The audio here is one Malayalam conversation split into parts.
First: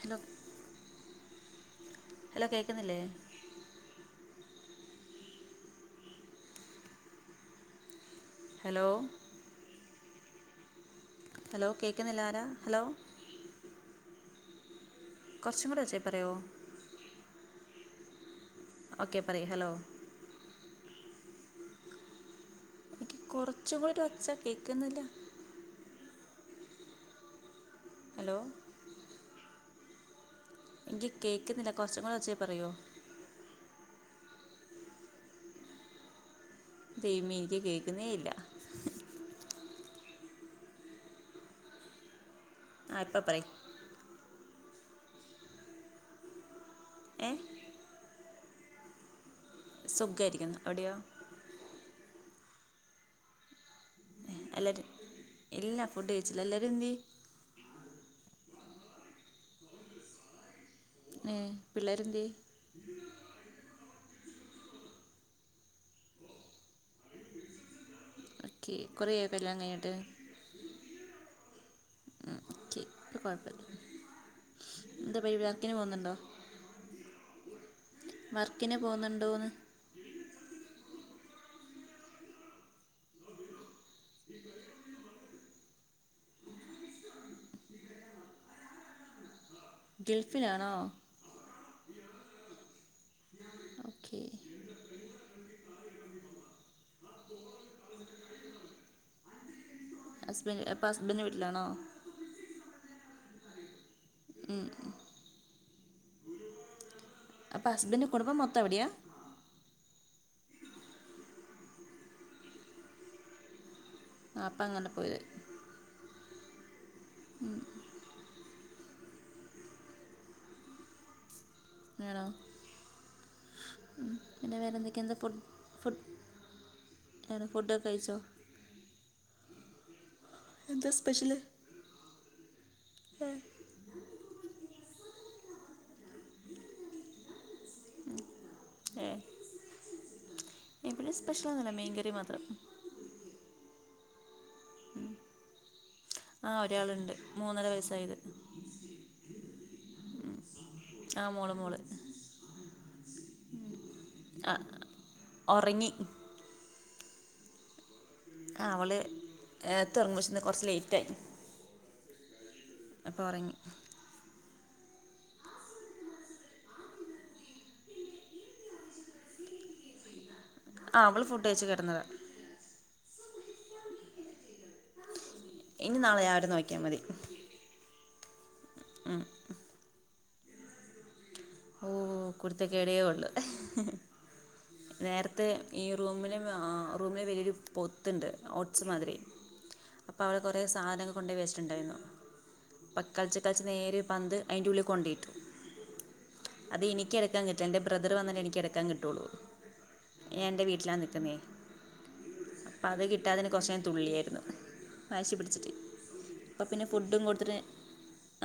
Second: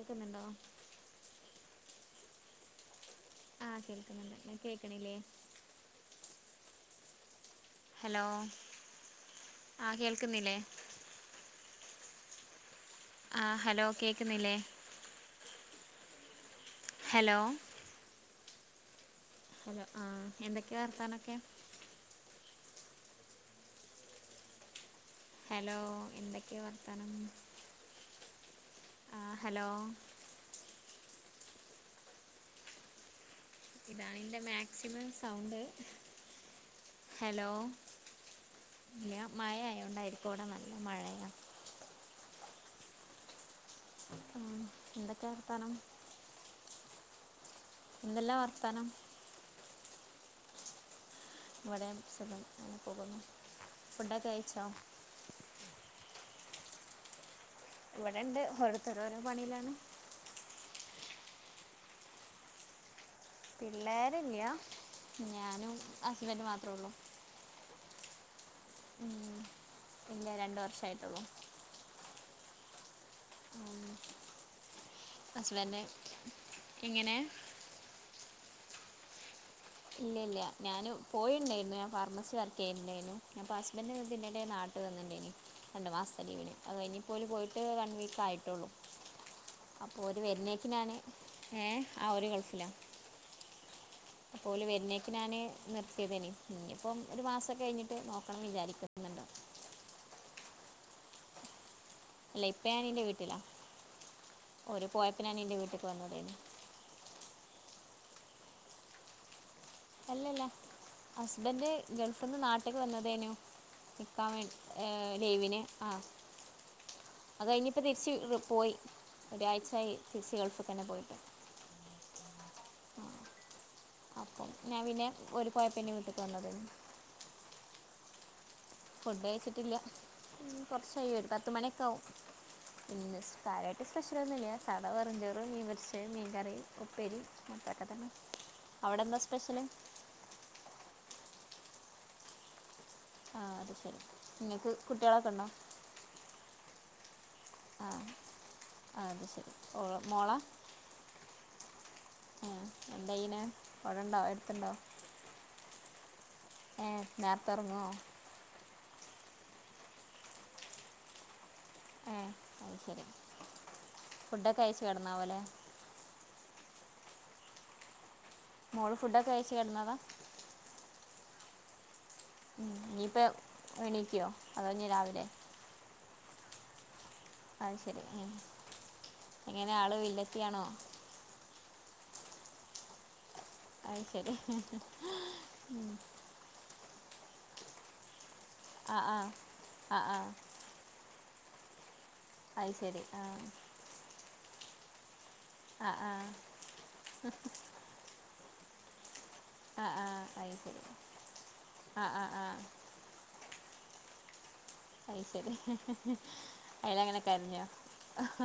ഹലോ ഹലോ കേൾക്കുന്നില്ലേ ആഹ് കേൾക്കുന്നുണ്ട് കേൾക്കണില്ലേ ഹലോ ഹലോ ആഹ് കേൾക്കുന്നില്ലേ ഹലോ കേൾക്കുന്നില്ല ആരാ ഹലോ ആഹ് ഹലോ കേൾക്കുന്നില്ലേ കുറച്ചും കൂടെ ഒച്ചയിൽ പറയുവോ ഹലോ ഓക്കെ പറയ [unintelligible] ഹലോ ആഹ് എന്തൊക്കെയ വർത്താനൊക്കെ കുറച്ച് കൂടി ഒച്ച കേൾക്കുന്നില്ല ഹലോ എന്തൊക്കെയാ വർത്താനം ഹലോ ആഹ് ഹലോ എനിക്ക് കേൾക്കുന്നില്ല കുറച്ചും കൂടെ ഒച്ചയിൽ പറയോ ഇതാണെന്റെ മാക്സിമം സൗണ്ട് ദൈവമേ ഹലോ എനിക്ക് കേൾക്കുന്നേ ഇല്ല ഇല്ല മഴ ആയത് കൊണ്ടായിരിക്കും ഇവിടെ നല്ല മഴയാ ആഹ് ഇപ്പൊ പറയ് ഉം എന്തൊക്കെയ വർത്താനം ഏഹ് എന്തല്ലാ വർത്താനം സുഖായിരിക്കുന്നു അവിടെയോ ഇവിടെ സുഖം അങ്ങനെ പോകുന്നു ഫുഡൊക്കെ ആയി എല്ലരും ഇല്ലാ ഫുഡ് കഴിച്ചില്ല എല്ലാരും എന്തേ? ഇവിടെണ്ട് ഓരോരുത്തർ ഓരോ പണിയിലാണ് ഏഹ് പിള്ളേരെന്ത്യെ പിള്ളേരില്ല്യ ഞാനും ഹസ്ബൻഡും മാത്രേള്ളൂ ഓക്കെ കൊറേ ആയൊ ഉം. കല്യാണം കഴിഞ്ഞിട്ട് ഇല്ല രണ്ട് വർഷമായിട്ടുള്ളൂ ഒക്കെ കൊഴപ്പില്ല എന്താ പരു വർക്കിന് ഹസ്ബൻഡ് പോന്നുണ്ടോ എങ്ങനെ വർക്കിന് പോന്നുണ്ടോന്ന്? ഇല്ല ഇല്ല ഞാൻ പോയിണ്ടേയിരുന്നു ഞാൻ ഫാർമസി വർക്ക് ചെയ്യുന്നുണ്ടേനു അപ്പോ ഹസ്ബൻഡ് ഇതിന്റെ എടേൽ നാട്ടിൽ വന്ന്ണ്ടേയിന് രണ്ട് മാസത്തെ ലീവിന് അത് കഴിഞ്ഞ് ഇപ്പൊ ഓല് പോയിട്ട് വൺ വീക്ക് ആയിട്ടുള്ളു അപ്പോൾ ഒരു വരുന്നേക്ക് ഗൾഫിലാണോ ഞാന് ഏഹ് ആഹ് ഓര് ഗൾഫിലാ ഓക്കെ അപ്പോല് വരുന്നേക്ക് ഞാന് നിർത്തിയതേന് ഇനി ഇപ്പം ഒരു മാസംക്കെ കഴിഞ്ഞിട്ട് നോക്കണം വിചാരിക്കുന്നു ഹസ്ബൻഡ് അപ്പോൾ ഹസ്ബൻഡി ന്റെ വീട്ടിലാണോ ഇല്ല ഇപ്പ ഞാനിന്റെ വീട്ടിലാ ഉം ഓര് പോയപ്പോ ഞാൻ എൻ്റെ വീട്ട്ക്ക് വന്നതായിന്ന് അപ്പ ഹസ്ബൻഡ് കുടുംബം മൊത്തം അവിട്യാ അല്ലല്ല ഹസ്ബൻഡ് ഗൾഫിന്ന് നാട്ടിക്ക് വന്നതേനു നിക്കാൻ ആ വേണ്ടി അപ്പം അങ്ങനെ ഏഹ് പോയത് ലീവിന് ആഹ് അത് കഴിഞ്ഞിപ്പോ തിരിച്ച് പോയി ഒരാഴ്ചയായി തിരിച്ച് ഗൾഫിൽ തന്നെ പോയിട്ട് ആണോ? പിന്നെ വേറെ എന്തൊക്കെ എന്താ [inaudible] എങ്ങനെ ഫുഡൊക്കെ കഴിച്ചോ? ഫുഡ് കഴിച്ചിട്ടില്ല ഉം എന്താ കൊറച്ചഴിയും ഒര് സ്പെഷ്യൽ പത്തുമണിയൊക്കെ ആവും ഇന്ന് സ്കായ സ്പെഷ്യൽ ഒന്നുല്ല്യ സാദാ വെറും ചോറ് മീൻ പൊരിച്ചത് മീൻകറി ഉപ്പേരി മത്രക്കെത്തന്നെ അവടെ എന്താ സ്പെഷ്യല്? വല്ല്യ സ്പെഷ്യലൊന്നുല്ല മീൻ കറി മാത്രം ആഹ് അത് ശരി ഇങ്ങക്ക് കുട്ടിളൊക്കെ ഇണ്ടോ? ആഹ് ഒരാളുണ്ട് മൂന്നര വയസ്സായത് ആഹ് അത് ശരി മോളോ മോളാ? ആഹ് മോള് മോള് ഉം എന്തായ്യണ് അവിടെണ്ടോ അടുത്തുണ്ടോ? ഒറങ്ങി ഉം നേർത്തെ ഒറങ്ങോ? ആഹ് അവള് എഹ് നേർത്തെ ഒറങ്ങും പക്ഷെ ഇന്ന് കൊറച്ച് ലേറ്റായി ആഹ് അയ്ശരി എപ്പോ ഒറങ്ങി ഫുഡൊക്കെ കയിച്ച് കെടന്നാവുംലെ? മോള് ഫുഡൊക്കെ കഴിച്ച് കെടന്നതാ ആഹ് അവള് ഫുഡ്ഴിച്ച് കെടന്നതാ ഉം ഞ്ഞിപ്പ എണീക്കോ അതോ ഞ്ഞി രാവിലെ ഇഞി നാളെ രാവിലെ നോക്ക്യാ മതി അത് ശരി ഉം ഉം എങ്ങനെ ആള് വില്ലത്തി ആണോ? ഓഹ് കുരുത്തകേടെ ഉള്ളൂ അത് ശരി നേരത്തെ ഈ റൂമിന് ആഹ് റൂമേ വലിയൊരു പൊത്ത്ണ്ട് ഒച്ച് ആ മാതിരി ആ ആ ആ അപ്പ അവടെ കൊറ ട്ട് സാധനങ്ങള് കൊണ്ടേ വച്ചിട്ടുണ്ടായിരുന്ന അത് ശരി അപ്പ ആ കളിച്ച് കളിച്ച് നേരെ ഈ പന്ത് അയിൻ്റെ ഉള്ളീ കൊണ്ടേ ഇട്ട് ആ ആ അത് എനിക്ക് എടുക്കാൻ കിട്ടണ്ടെ ബ്രദറ് വന്നിട്ടെ എനിക്ക് എടുക്കാൻ കിട്ടൊള്ളൂ ആ ആ ഞാൻ അത് എൻ്റെ ശരി വീട്ടിലാ നിക്കുന്നേ ആ ആ ആ അത് കിട്ടാതെന് കൊറച്ച് നേരം തുള്ളിയേര്ന്ന അത് വാശി ശരി പിടിച്ചിട്ട് അപ്പ പിന്നെ അതിലങ്ങനെ ഫുഡും കൊടുത്തിട്ട് കരഞ്ഞോ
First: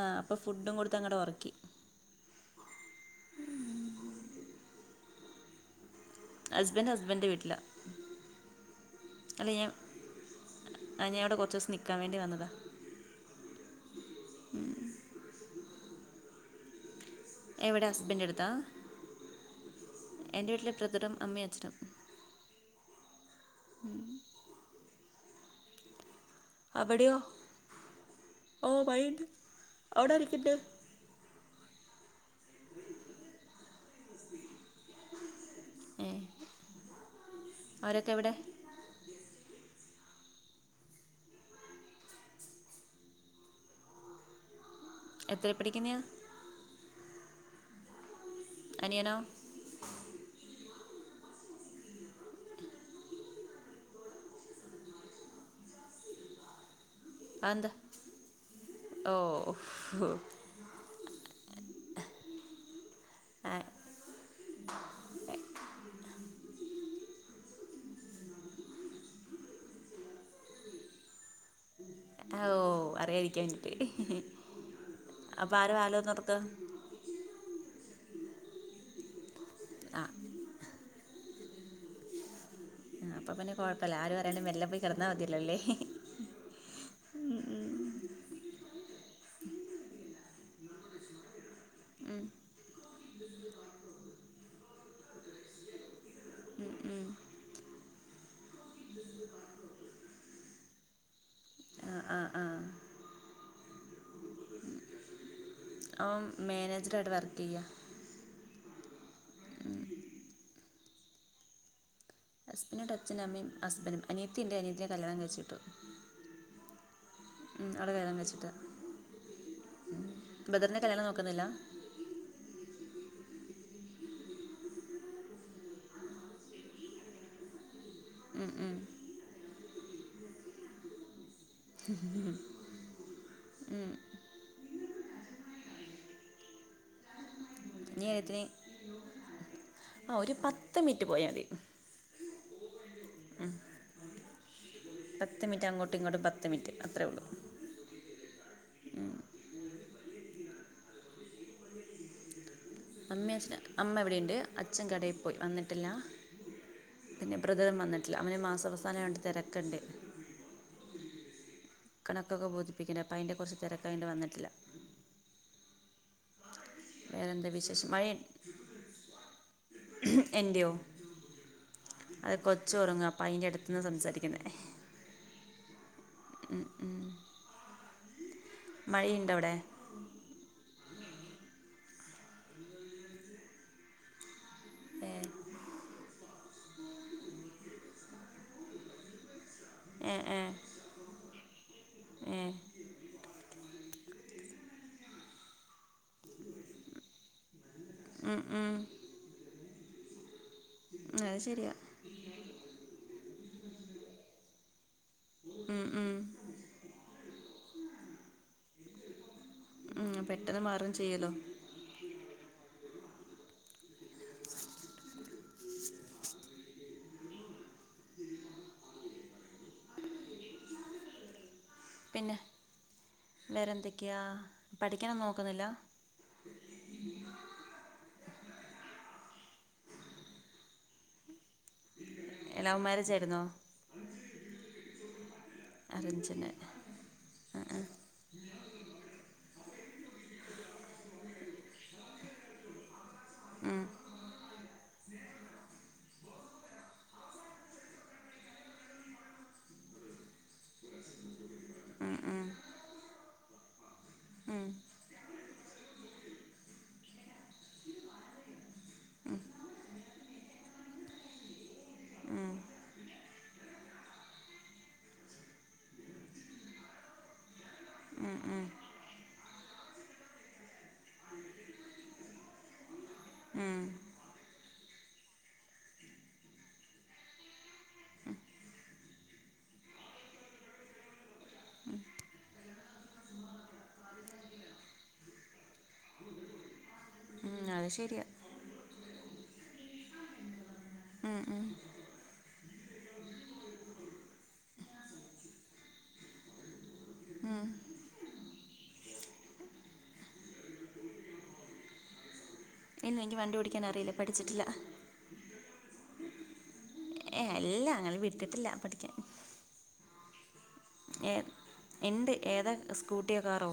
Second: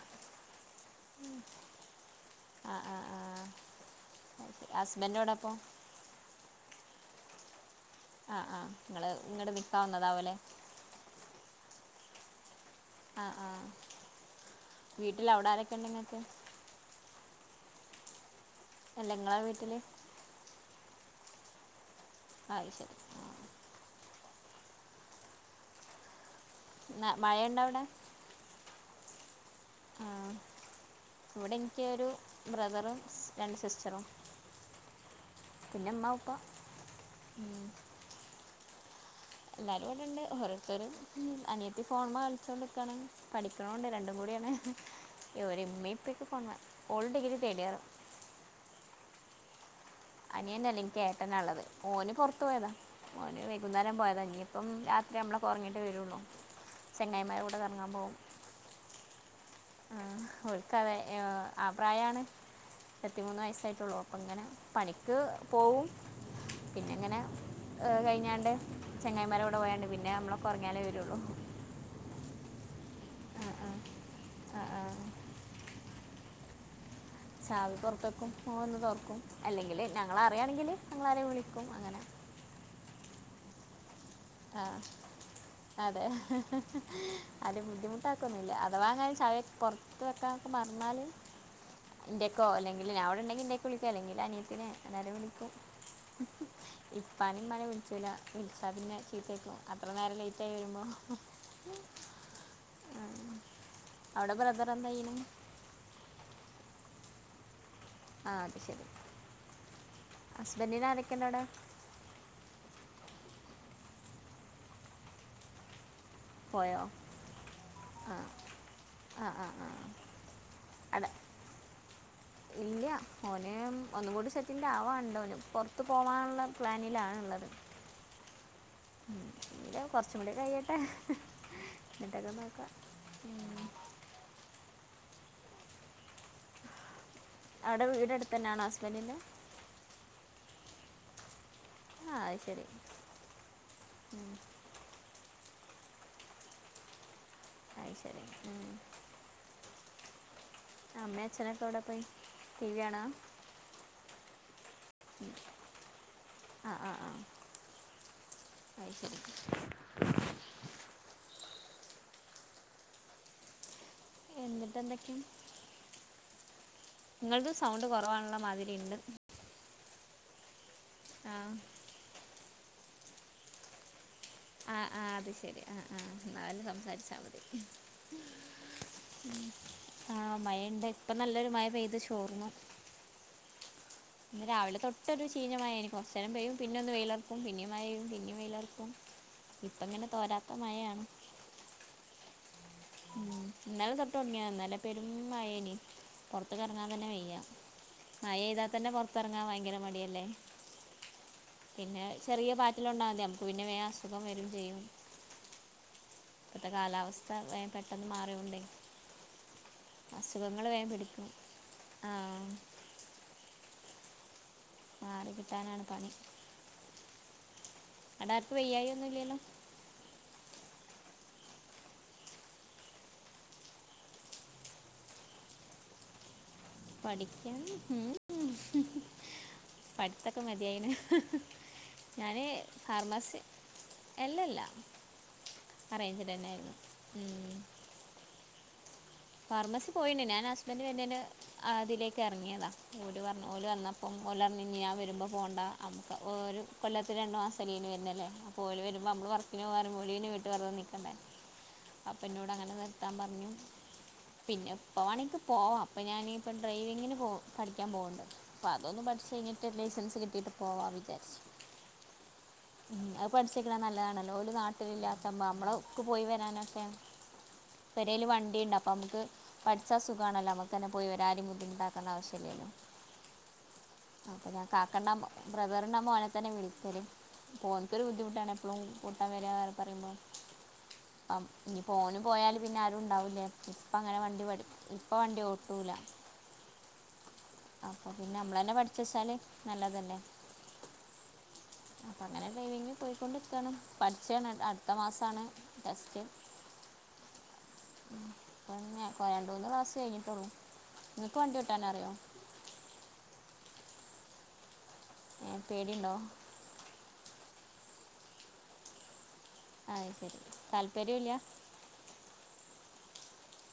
ആഹ് അപ്പ ഫുഡും കൊടുത്ത് അങ്ങട് ഒറക്കി ആഹ് ആഹ് ആഹ് ഹസ്ബൻഡ് എവടെ അപ്പൊ ഹസ്ബൻഡ് ഹസ്ബൻഡിന്റെ വീട്ടിലാ ആഹ് ആഹ് ഇങ്ങള് ഇങ്ങട് നിക്കാൻ വന്നതാവുംലേ ആഹ് ഞാൻ ഇവടെ കൊറച്ചൂസം നിക്കാൻ വേണ്ടി വന്നതാ ആഹ് ആഹ് വീട്ടില് അവിടാരൊക്കെ ഇണ്ട് ഇങ്ങക്ക് എവടെ ഹസ്ബൻഡ് അടുത്താ അല്ല ഇങ്ങളെ വീട്ടില് എൻ്റെ വീട്ടില് ബ്രദറും അമ്മയും അച്ഛനും ആഹ് അത് ശരി ഉം ആ അവടെയോ മഴയുണ്ടോ അവിടെ ഓഹ് മഴ ഇണ്ട് ആ അവ്ടാരെക്കെണ്ട്? ഇവിടെ ഇൻക്കൊരു ബ്രദറും രണ്ട്സിസ്റ്ററും. പിന്നെ ഉമ്മ, ഉപ്പ ഉം അവരൊക്കെവിടെ? എല്ലാരുംഇവിടെണ്ട് ഓരോര്ത്തരും അനിയത്തിഫോൺമ്മെ കളിച്ചോണ്ട്ക്കാണ് പഠിക്ക്ണുംണ്ട് രണ്ടുംകൂടിയാണ് എത്ര ഇവര് ഇമ്മീ പഠിക്കുന്നയാ ഇപ്പീ ഒക്കെ ഫോൺമ്മെ ഓള് ഡഗ്രിതേടിയറ് അനിയനോ? അനിയനല്ല ഇൻക്ക് ഏട്ടനാള്ളത് ഓന് പൊർത്ത് പോയതാ ഓന് വൈകുന്നേരം പോയതാ ഇഞ്ഞിപ്പം രാത്രി ഞ്ഞമ്മ ളൊക്കെ ഒറങ്ങീട്ടേ വരൊള്ളു ചെങ്ങായിമാരെകൂടെ കർങ്ങാൻപോവും ഓഹ് ഉഫും ഓൽക്കതെ ഏ ആ പ്രായാണ് ഇരുപത്തിമൂന്ന് ആ വയസ്സായിട്ടൊള്ളൂ ഇപ്പ ഇങ്ങനെ പണിക്ക് പോവും പിന്നെങ്ങനെ ഹ് കഴിഞ്ഞാണ്ട് ചെങ്ങായിമാരെകൂടെ പോയാണ്ട്പിന്നെ ഞ്ഞമ്മളൊക്കെ ഒറ്ങ്ങിയാലേവരൊള്ളു ഓ അറിയാരിക്കാ ആ, ആ. ഇനിക്ക് ഹി ഹി ഹി ആ, ആ. അപ്പൊ ആരാ വാതിലൊറന്ന് കൊടുക്ക. ചാവി പൊർത്തെക്കും ഓൻവന്ന് തൊർക്കും അല്ലെങ്കില് ആ ഞങ്ങളറിയാണെങ്കില് ഞങ്ങളാരെം വിളിക്കും അങ്ങനെ അപ്പ പിന്നെ കൊഴപ്പല്ല ആരുംഅറിയാണ്ട് മെല്ലെപോയി കെടന്നാമതിയല്ലോ അല്ലേ ഹെ ഹെ ഹെ ഹെ ആരേം ബുദ്ധിമുട്ടാക്കൊന്നുംല്ല അതവാ അങ്ങനെ ചാവി പൊറ്ത്ത് വെക്കാനൊക്കെ മറന്നാല് ഇന്റേക്കോ അല്ലെങ്കില് ഞാൻ ഇവിടെണ്ടെങ്കി ഇന്റെയീക്ക് വിളിക്കും എല്ലെങ്കില് അനിയത്തിനെ എല്ലാരേം വിളിക്കും ഇപ്പാനിം ഇമ്മാനിം വിൾചൂലാ വിൾച്ചാപിന്നെ ചീത്തേക്കും അത്ര നേരംലേയ്റ്റായി വരുമ്പോ ആ ആ ആ ഉം അവ്ടെബ്രദറന്താ ചെയ്യുന്നേ ഓൻ മാനേജറായിട്ട് വർക്കെയ്യാ ആ അത് ശരി ഹസ്ബന്റിനാരൊക്കെണ്ടവടെ? ന്റെ അച്ചനും അമ്മീം ഹസ്ബൻഡും അനിയിത്തിയുണ്ട് അനിയത്തിനെ കല്യാണം കഴിച്ചു വിട്ടു പോയോ? ഉം ആള് കല്യാണം കഴിച്ചിട്ട് ആഹ് ആഹ് ആഹ് ബ്രദർന് കല്യാണം നോക്ക്ന്നില്ല ഇല്ല്യാ ഓന് ഒന്നുംകൂടി സെറ്റിൽടാവാണ്ട്ഓന് പൊറ്ത്ത് പോവാനുള്ള പ്ലാനിലണ്‌ള്ളത് ഉം, ഉം. കൊർച്ച്കൂടെകഴിയട്ടെ ന്ന്ട്ടക്കെ നോക്കാം ഉം അവ്ടെ ഇനി വീട് ഏതിന് അടുത്തന്നാണോ ഹസ്ബന്റിന്റെ ഒരു പത്ത്മിനിറ്റ് പോയാതി ആ ആഹ് ശരി പത്ത്മിൻറ്റ് അങ്ങോട്ടും ഇങ്ങോട്ടും പത്ത്മിനിറ്റ് അത്രേള്ളൂ അയ്ശരി അമ്മേം അച്ഛനൊക്കെവ്ടെ [unintelligible] അമ്മേച്ചനോ അമ്മഇവ്ടെയ്ണ്ട് ഉം. അച്ഛൻകടേപോയിവന്നിട്ടില്ല ആ ആ ആ പിന്നെ ബ്രദറുംവന്നിട്ടില്ല അവന് അത് മാസവസാനായോണ്ട് ശരി തെരക്ക്ണ്ട് കണക്കൊക്കെബോധിപ്പിക്കെണ്ടെ അപ്പയിന്റെകൊറ്ച്ച് തെരക്കായോണ്ട് വന്നിട്ടില്ല എന്തക്കെ വേറെ ഇങ്ങൾത് എന്താ സൗണ്ട് കൊറവാൺള്ള മാതിരിണ്ട് എന്റെയോ ആ അഹ് കൊച്ചൊറങ്ങാ അപ്പയിന്റെ അട്ത്ത്ന്ന സംസാരിക്കുന്നേ ആഹ് ആഹ് അത്ശരി ആഹ് ആഹ് ന്നാലുംസംസാരിച്ചാമതി മഴയ്ണ്ടൊവിടെ ആഹ് മഴണ്ട് ഇപ്പനല്ലൊരു മഴപെയ്തു ചോർന്നു ഇന്ന് ഏ രാവിലെതൊട്ടരു ചീഞ്ഞമയേനി കൊർച്ചെരംപെയ്യും പിന്നൊന്ന് വെയിലർക്കും പിന്നിംമയെയ്യും പിന്നിംവെയിലർക്കും ഇപ്പങ്ങനെ ഏ ഏ തോരാത്ത മയയാണ് ഏ ഉം ഇന്നലെതൊട്ട് തുടങ്ങിയതാ ഇന്നലെ പെരും മയേനി പുറത്ത്ക്ക്റങ്ങാ തെന്നെ വെയ്യ ഉം, മയെതാൽ ഉം. തന്നെ പുറത്തിറങ്ങാൻ ഭയങ്കര മടിയല്ലേ അത് ശരിയാ പിന്നെ ചെറിയ പാറ്റിലാണ്ടാ മതി നമുക്ക് പിന്നെ വേഗം അസുഖം വരും ചെയ്യും ഉം ഉം ഇപ്പോത്തെ കാലാവസ്ഥ വേഗം പെട്ടെന്ന് മാറിയോണ്ടെ ഉം പെട്ടെന്ന് അസുഖങ്ങള് വേം മാറും പിടിക്കും ചെയ്യല്ലോ ആഹ് മാറി കിട്ടാനാണ് പണി അവിടാർക്കും വെയ്യായൊന്നുംല്ലല്ലോ പിന്നെ വേറെന്തൊക്കെയാ പഠിക്കാനൊന്നും നോക്കുന്നില്ല പഠിക്കാൻ ഉം പഠിത്തൊക്കെ മതിയായിണ് ഞാന് ലവ് മാരേജ് ഫാർമസി ആയിരുന്നോ എല്ലല്ലാ അറേയ്ഞ്ചിടന്നെ അറേഞ്ച്ഡ് ആയിരുന്നു ഫാർമസി പോയിണ്ട് ഞാൻ ഹസ്ബൻഡ് വര്ണേന് അതിലേക്ക് ഇറങ്ങിയതാണ് ഓര് പറഞ്ഞ പോല ഉം വന്ന അപ്പം ഓലറഞ്ഞീന് ഞാൻ വരുമ്പോൾ പോകണ്ട നമുക്ക് ഒരു കൊല്ലത്ത് രണ്ട് മാസത്തെ ലീവിന് വരുന്നല്ലേ അപ്പം ഓല് വരുമ്പോൾ നമ്മള് വർക്കിന് പോവാന്ന് പറയുമ്പോ ഓല് പിന്നെ വീട്ട് വെറുതെ നിക്കണ്ടേ അപ്പ എന്നോട് അങ്ങനെ നിർത്താൻ പറഞ്ഞു ഉം പിന്നെ എപ്പവാണെങ്കി പോവാം അപ്പൊ ഞാനിപ്പ ഡ്രൈവിങ്ങിന് പോ പഠിക്കാൻ പോവണ്ട് അപ്പതൊന്ന് പഠിച്ചെയ്ഞ്ഞിട്ട് ലൈസൻസ് കിട്ടിട്ട് പോവാ വിചാരിച്ചു അത് പഠിച്ചെക്കണെ നല്ലതാണല്ലോ ഓല് നാട്ടിലല്ലാത്ത നമ്മളക്ക് പോയി വരാനൊക്കെ പേരേല് വണ്ടീണ്ടാ അപ്പമ്ക്ക് പഠ്ച്ചാ സുഖാണല്ലോ അമ്മക്കെന്നെ പോയി ഒരാളിം ബുദ്ധിമുട്ടാക്കണ്ട ആവശ്യല്ലല്ലോ അപ്പ ഞാൻ കാക്കണ്ട ബ്രദറ്ന്റെ മോനെ തെന്നെ വിളിക്കെല് പ്പോൻക്കൊര് ബുദ്ധിമുട്ടാണ് എപ്പളും കൂട്ടാൻ വരാ പറീമ്പം അപ് ഇഞ്ഞിപ്പോന് പോയാല് പിന്നെ ആരുംണ്ടാവൂല ഇപ്പ അങ്ങെനെ വണ്ടി പഠി ഇപ്പ വണ്ടി ഓട്ടൂല ഉം അത് ശെര്യാ മ്മളെന്നെ പഠിച്ചെച്ചാല് നല്ലതെല്ലെ ഉം ഉം അപ്പൊ അങ്ങെനെ ഡ്രൈവിംഗ് പോയ്ക്കൊണ്ട്ക്കാണ് പഠ്ച്ചാണ് അട്ത്ത മാസാണ് ടെസ്റ്റ് പിന്നെ പ്പ രണ്ട് മൂന്ന് ക്ലാസ് കയ്ഞ്ഞ്ട്ടാെള്ളൂ ഇങ്ങെക്ക് വണ്ടി ഓട്ടാനറ്യോ ഇല്ല ൻക്ക് വണ്ടി ഓടിക്കാനറിയില്ലാ പഠിച്ചിട്ടില്ല ഏഹ് പേടിണ്ടോ? ഏഹ് ഇല്ലാ ഞങ്ങെളെ വിട്ടിട്ടില്ലാ പഠിക്കാൻ അത് ശെരി താല്പര്യും ഇല്ലാ ഇണ്ട് ഏതാ സ്കൂട്ട്യോ കാറോ?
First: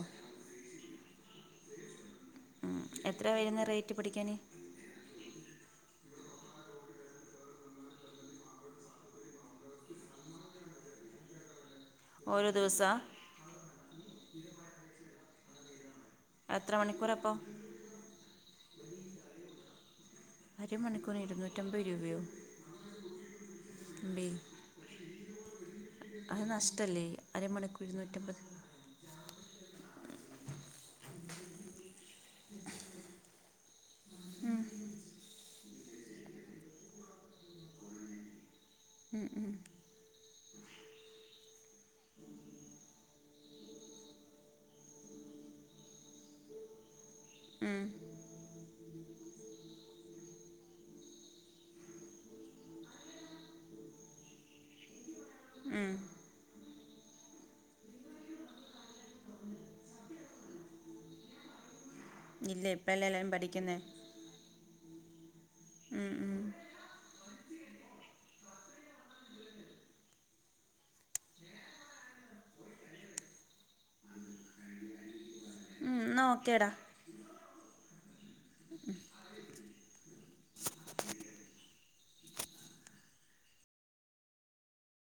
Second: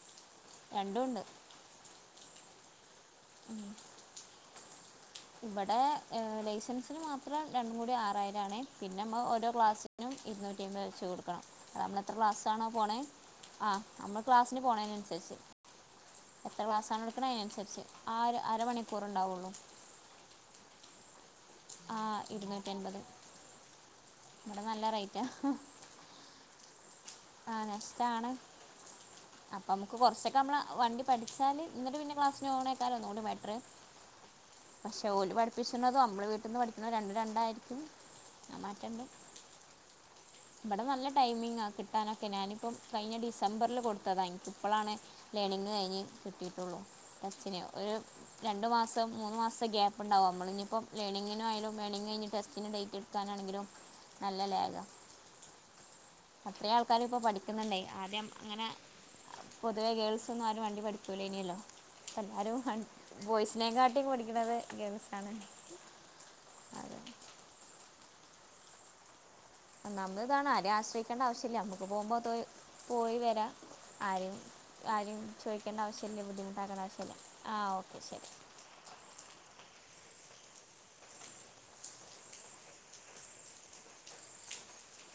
രണ്ടൂണ്ട് എത്രെയാ വെര്ന്നെ റെയ്റ്റ് പഠിക്കാന് ഇവടെ ലൈസൻസ്ന് മാത്രം രണ്ടും കൂടി ആറായിരാണ് പിന്നെമ്മ ഓരോ ക്ലാസ് നും ഇര്ന്നൂറ്റി അയ്മ്പെ വെച്ച് കൊട്ക്കണം നമ്മള് ത്രെ ഓരോ ക്ലാസ്സാണോ പോണെ ദിവസമാണ് ആഹ് അമ്മൾ ക്ലാസ്സ്ന് പോണേനൻസര്ച്ച് എത്ര ക്ലാസാണോ ഇട്ക്ക്ണെ അയ്നൻസര്ച്ച് ആഹ് ഒര് അരമണിക്കൂറ്ണ്ടാവാെള്ളൂ അര മണിക്കൂറിന് ഇര്ന്നൂറ്റമ്പത് ആ രൂപയോ മ്പേ വ്ടെ നല്ല റെയ്റ്റാ അത് നഷ്ട്ടല്ലേ അരമണിക്കൂർ ഇര്ന്നൂറ്റമ്പെത് അപ്പൊ അമ്മക്ക് കൊർച്ചൊക്ക അമ്മള് വണ്ടി പഠിച്ചാല് ന്നിട്ട് പിന്നെ ക്ലാസ്സിന് പോണേക്കാരം ഒന്നും കൂടി ബെറ്റ്റ് പക്ഷെ ഓല് പഠിപ്പിച്ച്ണതും അമ്മള് വീട്ടിന്ന് പഠിക്ക്ണതും രണ്ടും രണ്ടായ്രിക്കും ആ മാറ്റണ്ട് വടെ നല്ല ടൈമിങ്ങാ കിട്ടാനൊക്കെ ഞാനിപ്പം കഴിഞ്ഞ ഡിസംബർൽ കൊട്ത്തതാ ൻക്ക് ഇപ്പളാണ് ലേണിങ്ങ് കയ്ഞ്ഞ് കിട്ടീട്ടൊള്ളൂ തച്ചിന് ഉം ഒരു രണ്ട് മാസം മൂന്നു മാസം ഗ്യാപ്പ്ണ്ടാവും അമ്മള്ഞ്ഞിപ്പം ലേണിങ്ങിനു ആയാലും ലേണിങ്ങ് കയ്ഞ്ഞ് ടെസ്റ്റിന് ഡെയ്റ്റ് ക്കാനാണെങ്കിലും നല്ല ലേഖാ ഉം അത്രേം ആൾക്കാര് ഇപ്പം പഠിക്ക്ന്ന്ണ്ടേ ആദ്യം അങ്ങെനെ പൊതുവേ ഗേൾസാെന്നും ആരും വണ്ടി പഠിക്കൂലേന്യല്ലോ പ്പെല്ലാരും ഇല്ല അഹ് ഇപ്പോഴല്ലേ എല്ലാവരും പഠിക്കുന്നത് ബോയ്സിനേക്കാട്ടിം പഠിക്ക്ണെത് ഗേൾസ് ഒന്നാമത്‌താണ് ആരേം ആശ്രയ്ക്കേണ്ട ആവശ്യല്ല്യാ മ്ക്ക് പോകുമ്പോ ത് പോയി വെരാ ആരേയും ആരിം ചോയ്ക്കേണ്ട ആവശ്യല്ല്യ എന്നാൽ ഓക്കേടാ ബുദ്ധിമുട്ടാക്കണ്ട ആവശ്യല്ല്യാ ആഹ് ഓക്കെ ശെരി